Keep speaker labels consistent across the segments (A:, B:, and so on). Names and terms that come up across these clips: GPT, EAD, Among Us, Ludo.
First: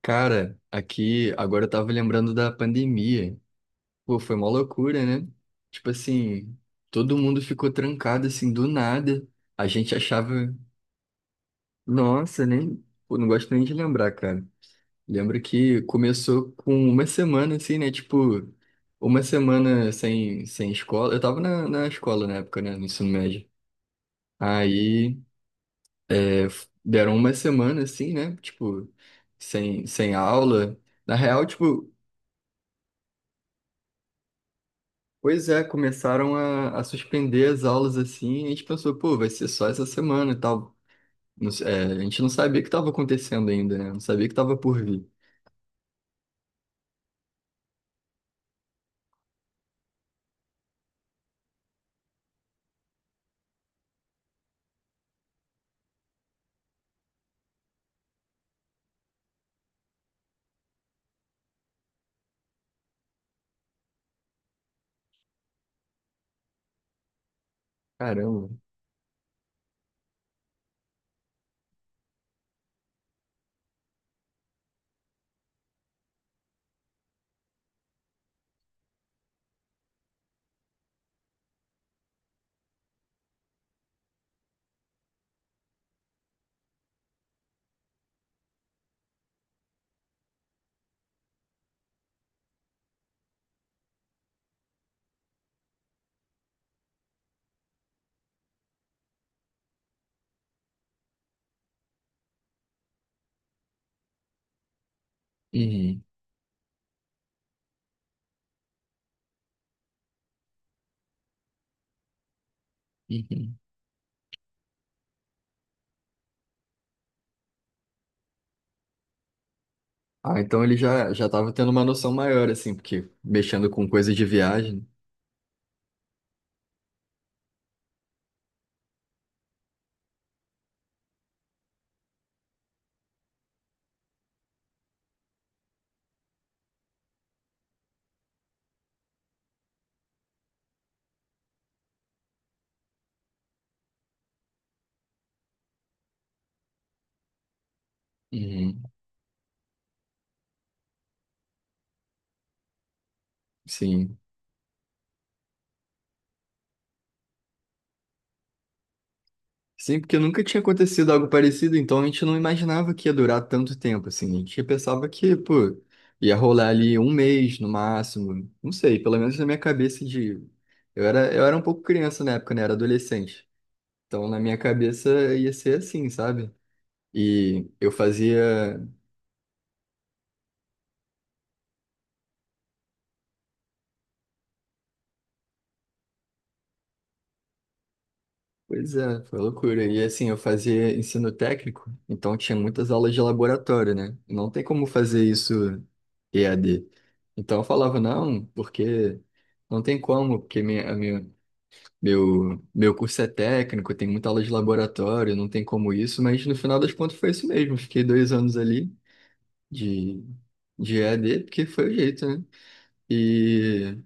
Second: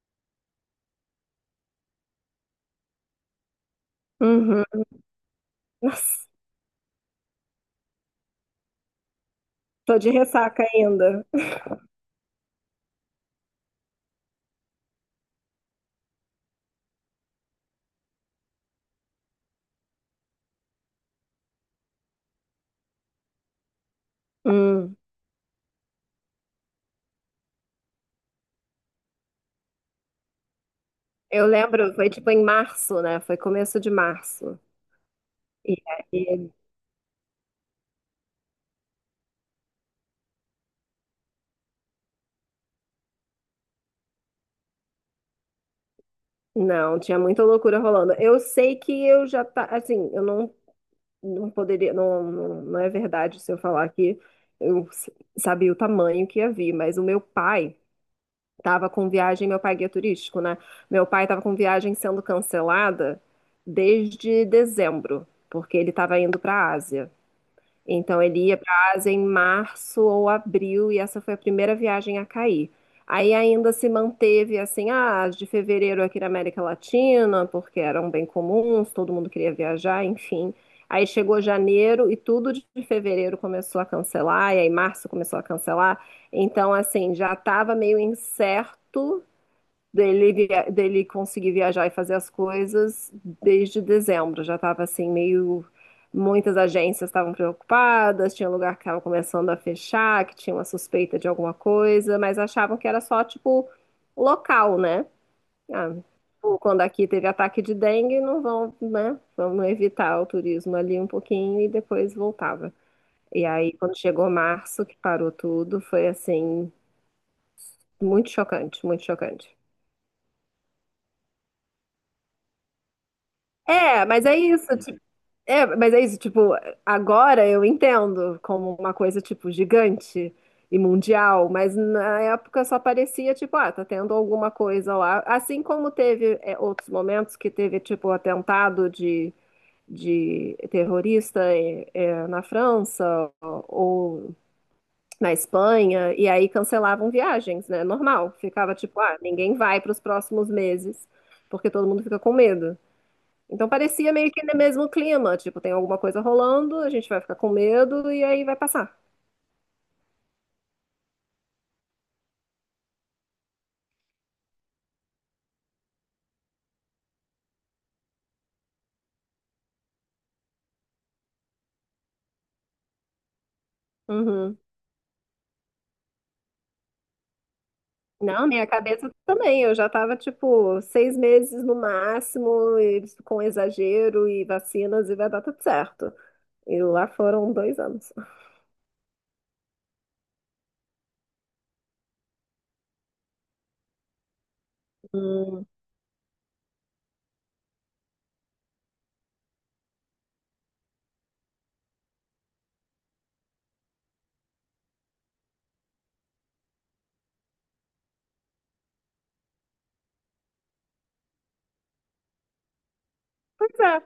A: Cara, aqui agora eu tava lembrando da pandemia. Pô, foi uma
B: Uhum.
A: loucura, né? Tipo
B: Nossa,
A: assim, todo mundo ficou trancado assim do nada. A gente
B: tô de
A: achava,
B: ressaca ainda.
A: nossa, nem, pô, não gosto nem de lembrar, cara. Lembro que começou com uma semana assim, né? Tipo, uma semana sem escola. Eu tava na escola na época, né? No ensino médio.
B: Hum.
A: Aí, é, deram uma semana assim, né? Tipo, sem aula. Na real,
B: Eu
A: tipo,
B: lembro, foi tipo em março, né? Foi começo de março.
A: pois é,
B: E
A: começaram
B: aí,
A: a suspender as aulas assim, e a gente pensou, pô, vai ser só essa semana e tal. É, a gente não sabia o que estava acontecendo ainda, né? Não sabia o que estava por vir.
B: não, tinha muita loucura rolando. Eu sei que eu já tá, assim, eu não, não poderia, não, não, não é verdade se eu falar que eu s- sabia o tamanho que ia vir, mas o meu pai tava com viagem, meu pai é guia turístico, né? Meu pai tava com viagem sendo cancelada desde dezembro, porque ele tava indo para a Ásia. Então ele
A: Caramba.
B: ia para a Ásia em março ou abril e essa foi a primeira viagem a cair. Aí ainda se manteve assim, ah, as de fevereiro aqui na América Latina, porque eram bem comuns, todo mundo queria viajar, enfim. Aí chegou janeiro e tudo de fevereiro começou a cancelar, e aí março começou a cancelar. Então, assim, já estava meio incerto dele, dele conseguir viajar e fazer as coisas desde dezembro. Já estava assim, meio. Muitas agências estavam preocupadas, tinha lugar que estava começando a fechar, que tinha uma suspeita de alguma coisa, mas achavam que era só, tipo, local, né? Ah,
A: Uhum,
B: tipo, quando aqui teve ataque de dengue, não vão, né? Vamos evitar o turismo ali um pouquinho e depois voltava. E
A: uhum.
B: aí, quando chegou março, que parou tudo, foi assim, muito chocante, muito chocante.
A: Ah, então ele já estava tendo uma noção maior, assim, porque mexendo com
B: É,
A: coisas de
B: mas é isso,
A: viagem.
B: Tipo, agora eu entendo como uma coisa, tipo, gigante e mundial, mas na época só parecia, tipo, ah, tá tendo alguma coisa lá. Assim como teve, é, outros momentos que teve, tipo, atentado de terrorista, na França ou na Espanha, e aí cancelavam viagens, né? Normal. Ficava,
A: Uhum,
B: tipo, ah, ninguém vai para os próximos meses, porque todo mundo fica com medo. Então parecia
A: sim.
B: meio que no mesmo clima, tipo, tem alguma coisa rolando, a gente vai ficar com medo e aí vai passar.
A: Sim, porque nunca tinha acontecido algo parecido, então a gente não imaginava que ia durar tanto tempo, assim. A gente pensava que, pô, ia rolar ali um mês no máximo. Não sei, pelo menos na minha cabeça de. Eu era um pouco criança na época, né? Era adolescente. Então na minha
B: Uhum.
A: cabeça ia ser assim, sabe? E eu
B: Não, minha
A: fazia.
B: cabeça também, eu já tava, tipo, seis meses no máximo, e com exagero e vacinas e vai dar tudo certo. E lá foram dois anos.
A: Pois é, foi loucura. E assim, eu fazia ensino técnico, então tinha muitas aulas de laboratório, né? E não tem como fazer isso
B: Hum,
A: EAD. Então eu falava, não, porque não tem como, porque minha, a minha, meu curso é técnico, tem muita aula de laboratório, não tem como isso, mas no final das contas foi isso mesmo. Fiquei dois anos ali de, de EAD, porque foi o jeito, né?
B: pois
A: E
B: é.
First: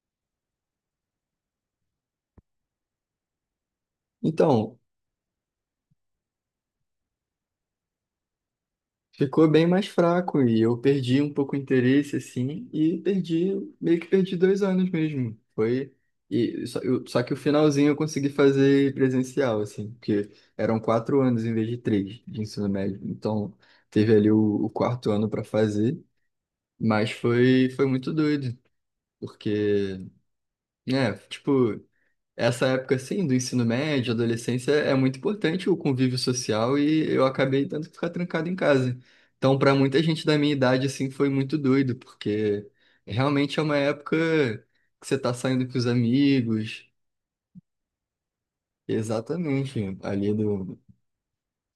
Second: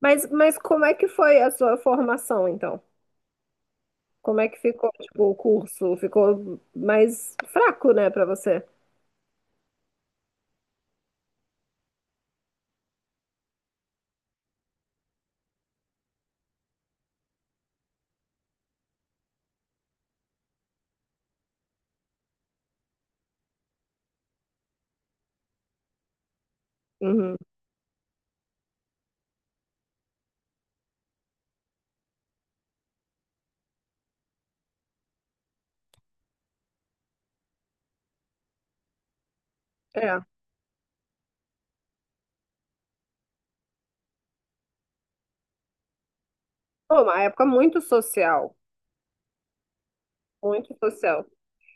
B: Mas como é que foi a sua formação, então? Como é que
A: então.
B: ficou, tipo, o curso? Ficou mais fraco, né, pra você?
A: Ficou bem mais fraco e eu perdi um pouco o interesse, assim, e perdi, meio que perdi dois anos mesmo. Foi, e só, só que o finalzinho eu consegui fazer presencial, assim, porque eram quatro anos em vez de três de ensino médio. Então, teve ali o quarto ano para fazer, mas
B: Uhum.
A: foi, foi muito doido, porque, né, tipo essa época assim do ensino médio, adolescência, é muito importante o convívio social e eu acabei tendo que ficar trancado em casa. Então, para muita
B: É.
A: gente da minha idade assim foi muito doido, porque realmente é uma época que você tá saindo com os amigos.
B: Pô, uma época muito social.
A: Exatamente, ali
B: Muito
A: do
B: social.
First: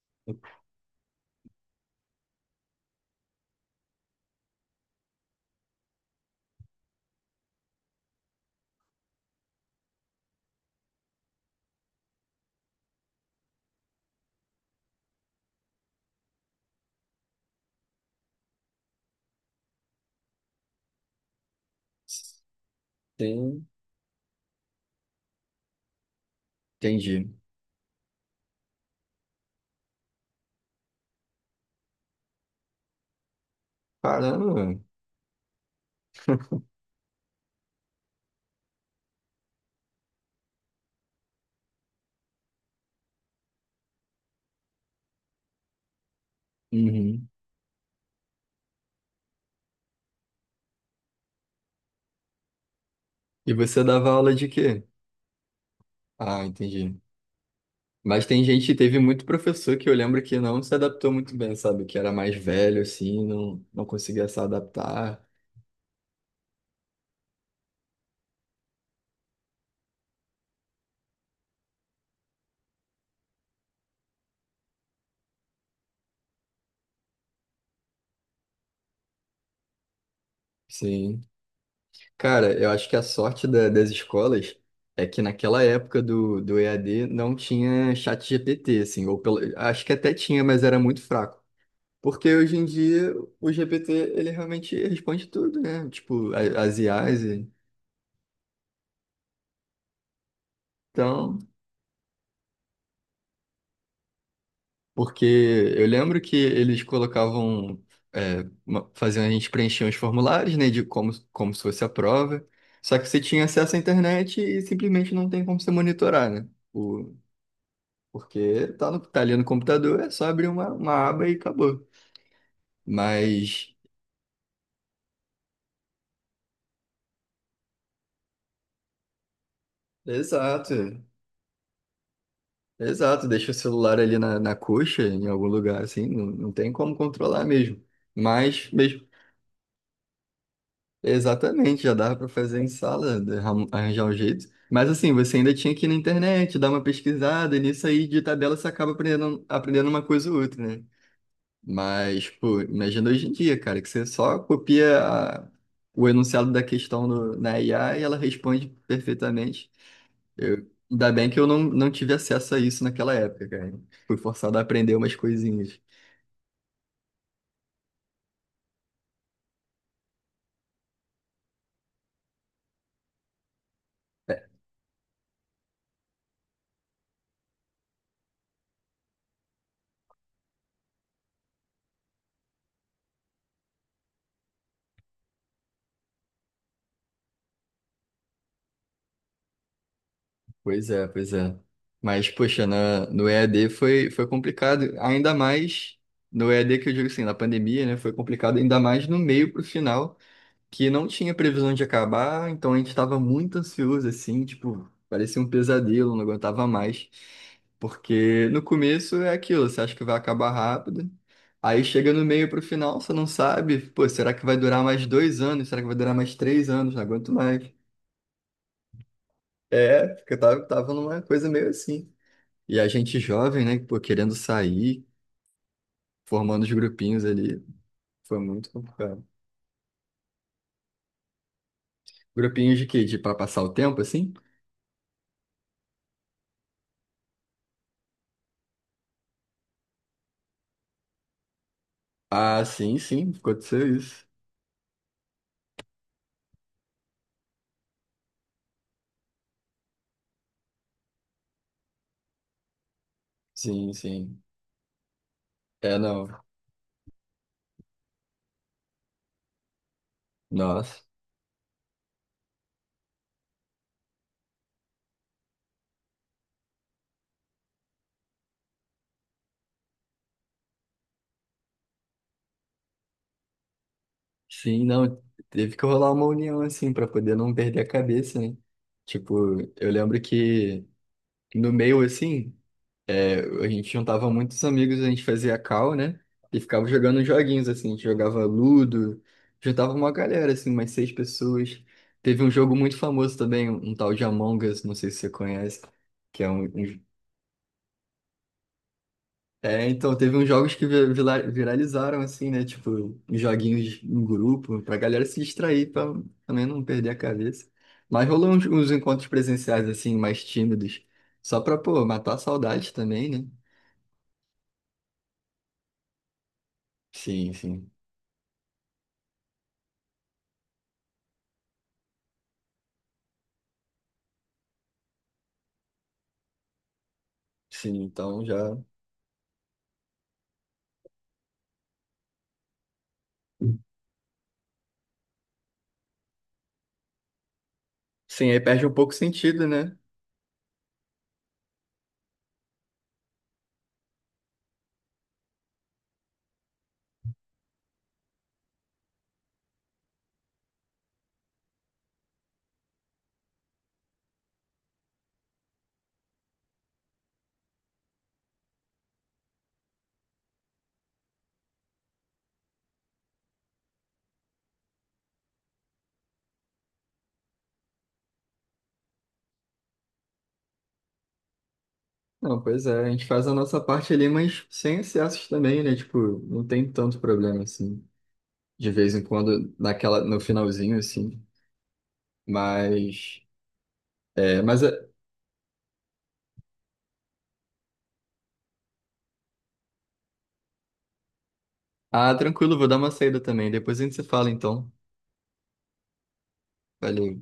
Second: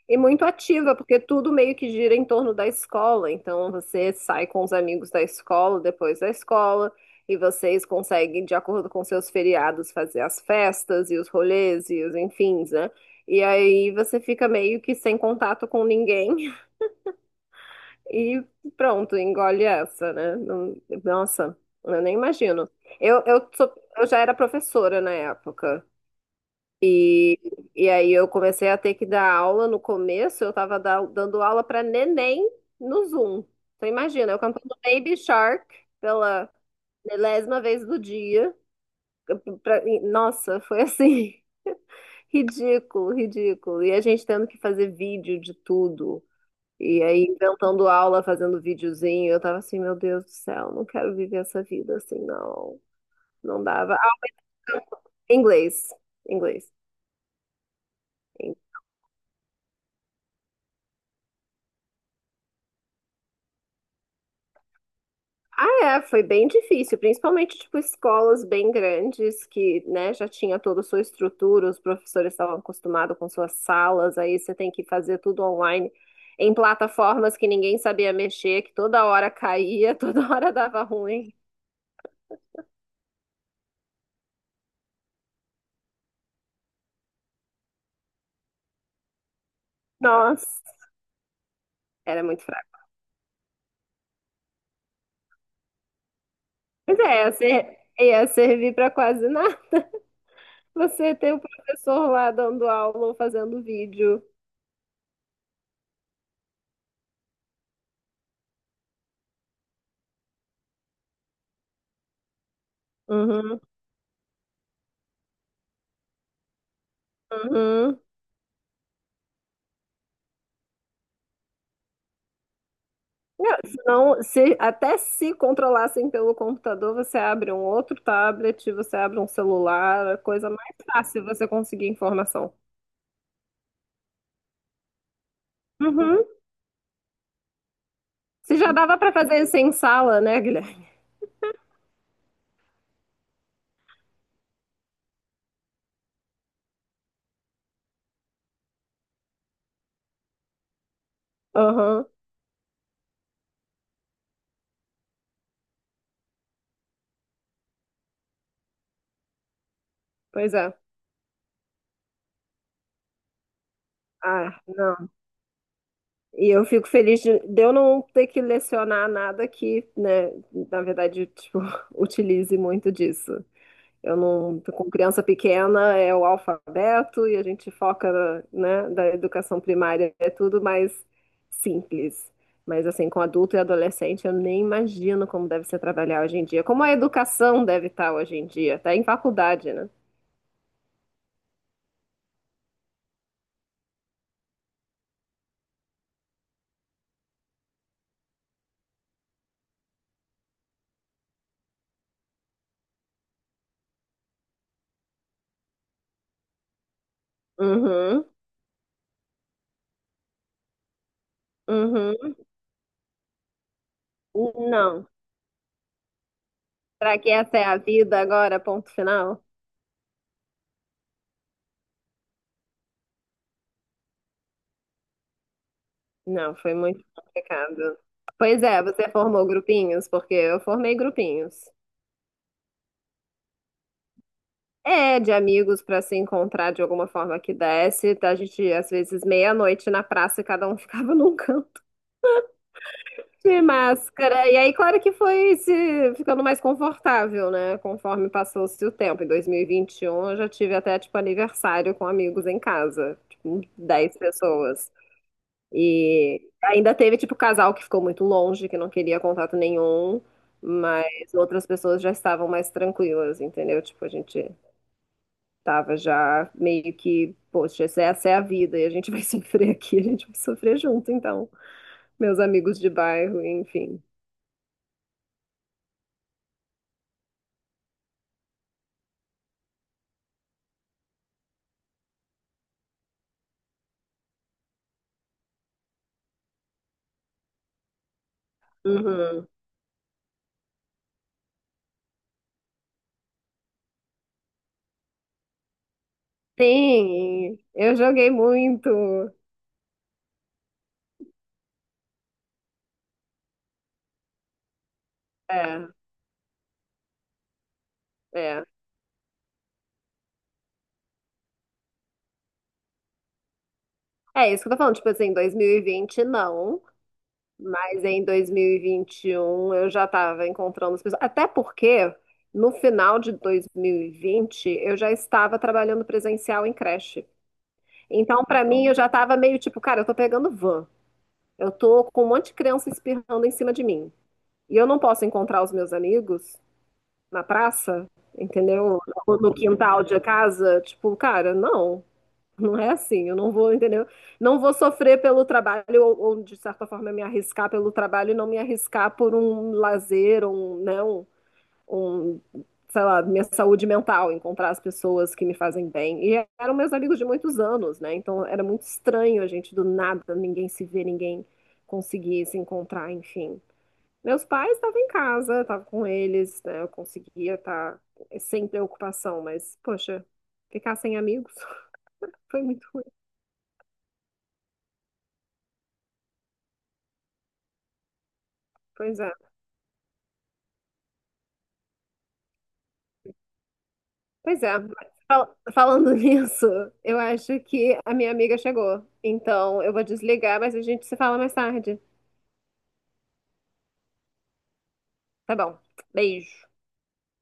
B: E muito ativa, porque tudo meio que gira em torno da escola. Então você sai com os amigos da escola, depois da escola, e vocês conseguem, de acordo com seus feriados, fazer as festas e os rolês e os enfins, né? E aí você fica meio que sem contato com ninguém e pronto, engole essa, né? Não- Nossa, eu nem imagino. Eu, eu
A: sim.
B: sou- eu já era professora na época.
A: Entendi.
B: E, e aí eu comecei a ter que dar aula no começo, eu estava dando aula para neném no Zoom. Então imagina, eu
A: Caramba.
B: cantando Baby Shark pela milésima vez do dia. Nossa, foi assim, ridículo, ridículo. E a gente tendo que fazer vídeo de tudo. E aí
A: Uhum.
B: inventando aula, fazendo videozinho. Eu tava assim, meu Deus do céu, não quero viver essa vida assim, não.
A: E
B: Não
A: você
B: dava.
A: dava
B: Ah,
A: aula de quê?
B: inglês,
A: Ah,
B: inglês.
A: entendi. Mas tem gente, teve muito professor que eu lembro que não se adaptou muito bem, sabe? Que era mais velho, assim, não, não conseguia se adaptar.
B: Ah, é, foi bem difícil, principalmente tipo escolas bem grandes que, né, já tinha toda a sua estrutura, os professores estavam acostumados com suas salas, aí você tem que fazer tudo online em plataformas que ninguém sabia mexer, que toda hora caía, toda hora dava
A: Sim.
B: ruim.
A: Cara, eu acho que a sorte das escolas é que naquela época do EAD não tinha chat GPT, assim, ou pelo, acho que até tinha,
B: Nossa,
A: mas era muito fraco.
B: era
A: Porque
B: muito
A: hoje em
B: fraco.
A: dia o GPT, ele realmente responde tudo, né? Tipo, as
B: Mas
A: IAs.
B: é, ia servir para quase nada. Você ter
A: Então,
B: o professor lá dando aula ou fazendo vídeo.
A: porque eu lembro que eles colocavam, é, faziam a gente preencher uns formulários, né, de como, como se fosse a prova. Só que você tinha
B: Uhum,
A: acesso à internet e simplesmente não tem como você monitorar, né? O,
B: uhum.
A: porque tá ali no computador, é só abrir uma aba e acabou.
B: Não,
A: Mas,
B: senão, se, até se controlassem pelo computador, você abre um outro tablet, você abre um celular, a coisa mais
A: exato,
B: fácil você conseguir informação.
A: exato. Deixa o celular ali na coxa, em algum lugar, assim,
B: Uhum.
A: não, não tem como controlar mesmo.
B: Se
A: Mas,
B: já dava
A: mesmo
B: para fazer isso em sala, né, Guilherme?
A: exatamente, já dava para fazer em sala, arranjar um jeito. Mas assim, você ainda tinha que ir na internet, dar uma pesquisada, e nisso aí de tabela você acaba aprendendo, aprendendo uma coisa ou outra, né?
B: Aham,
A: Mas, pô, imagina hoje em dia, cara, que você só copia o enunciado da questão na IA e ela responde perfeitamente.
B: pois
A: Eu,
B: é.
A: ainda bem que eu não, não tive acesso a isso naquela época, cara. Fui forçado
B: Ah,
A: a aprender
B: não.
A: umas coisinhas.
B: E eu fico feliz de eu não ter que lecionar nada que, né, na verdade, tipo, utilize muito disso. Eu não, com criança pequena é o alfabeto e a gente foca, na- né, da educação primária, é tudo mais simples. Mas assim, com adulto e adolescente, eu nem imagino como deve ser trabalhar hoje em dia. Como a educação deve estar hoje em dia, tá em faculdade, né?
A: Pois é, pois é. Mas, poxa, na, no EAD foi, foi complicado, ainda mais no EAD que eu digo assim, na pandemia, né? Foi complicado, ainda mais no meio pro final, que não tinha previsão de acabar, então a gente estava muito ansioso, assim, tipo, parecia um pesadelo, não aguentava mais.
B: Uhum,
A: Porque no começo é aquilo, você acha que vai acabar rápido, aí chega no
B: uhum.
A: meio pro final, você não sabe, pô, será que vai durar mais
B: Não.
A: dois anos? Será que vai durar mais três anos? Não
B: Será que
A: aguento
B: essa
A: mais.
B: é a vida agora, ponto final?
A: É, porque eu tava numa coisa meio assim. E a gente jovem, né, pô, querendo sair,
B: Não,
A: formando os
B: foi muito
A: grupinhos ali,
B: complicado.
A: foi
B: Pois
A: muito
B: é, você
A: complicado.
B: formou grupinhos, porque eu formei grupinhos.
A: Grupinhos de quê? De pra passar o tempo, assim?
B: É, de amigos para se encontrar de alguma forma que desse. A gente, às vezes, meia-noite na praça e cada um ficava num canto
A: Ah, sim, sim,
B: de
A: aconteceu isso.
B: máscara. E aí, claro que foi se ficando mais confortável, né? Conforme passou-se o tempo. Em 2021, eu já tive até, tipo, aniversário com amigos em casa, tipo,
A: Sim,
B: 10
A: sim.
B: pessoas.
A: É, não.
B: E ainda teve, tipo, casal que ficou muito longe, que não queria contato nenhum,
A: Nossa.
B: mas outras pessoas já estavam mais tranquilas, entendeu? Tipo, a gente. Tava já meio que, poxa, essa é a vida e a gente vai sofrer aqui, a gente vai sofrer junto, então. Meus amigos de bairro, enfim.
A: Sim, não. Teve que rolar uma união, assim, pra poder não perder a cabeça, né? Tipo, eu lembro que no meio, assim, a gente juntava muitos amigos, a gente fazia call, né? E ficava jogando joguinhos, assim, a gente jogava Ludo,
B: Uhum.
A: juntava uma galera, assim, umas 6 pessoas. Teve um jogo muito famoso também, um tal de Among Us, não sei se você conhece, que é um...
B: Sim, eu joguei muito.
A: É, então, teve uns jogos que viralizaram, assim, né? Tipo, joguinhos em grupo, pra galera se distrair,
B: É,
A: pra também não perder a cabeça. Mas rolou
B: é.
A: uns encontros presenciais, assim, mais tímidos, só pra, pô, matar a saudade também, né?
B: É isso que eu tô falando, tipo assim, em 2020 não,
A: Sim, sim.
B: mas em 2021 eu já tava encontrando as pessoas. Até porque no final de 2020 eu já estava trabalhando presencial em creche.
A: Sim, então
B: Então, pra
A: já.
B: mim, eu já tava meio tipo, cara, eu tô pegando van. Eu tô com um monte de criança espirrando em cima de mim. E eu não posso encontrar os meus amigos na praça,
A: Sim, aí perde um
B: entendeu?
A: pouco o
B: Ou no
A: sentido, né?
B: quintal de casa. Tipo, cara, não. Não é assim. Eu não vou, entendeu? Não vou sofrer pelo trabalho ou, de certa forma, me arriscar pelo trabalho e não me arriscar por um lazer, um, né, um, sei lá, minha saúde mental, encontrar as pessoas que me fazem bem. E eram meus amigos de muitos anos, né? Então era muito estranho a gente do nada, ninguém se ver, ninguém conseguir se encontrar, enfim. Meus pais estavam em casa, estava com eles, né? Eu conseguia estar sem preocupação, mas, poxa, ficar sem amigos
A: Não,
B: foi
A: pois
B: muito
A: é,
B: ruim.
A: a gente faz a nossa parte ali, mas sem excessos também, né? Tipo, não tem tanto problema, assim, de vez
B: Pois
A: em
B: é.
A: quando, naquela, no finalzinho, assim. Mas,
B: Pois é.
A: mas, é-
B: Falando nisso, eu acho que a minha amiga chegou. Então eu vou desligar, mas a gente se fala mais tarde.
A: ah, tranquilo, vou dar uma saída também. Depois a gente se fala, então.
B: Tá bom. Beijo.
A: Valeu.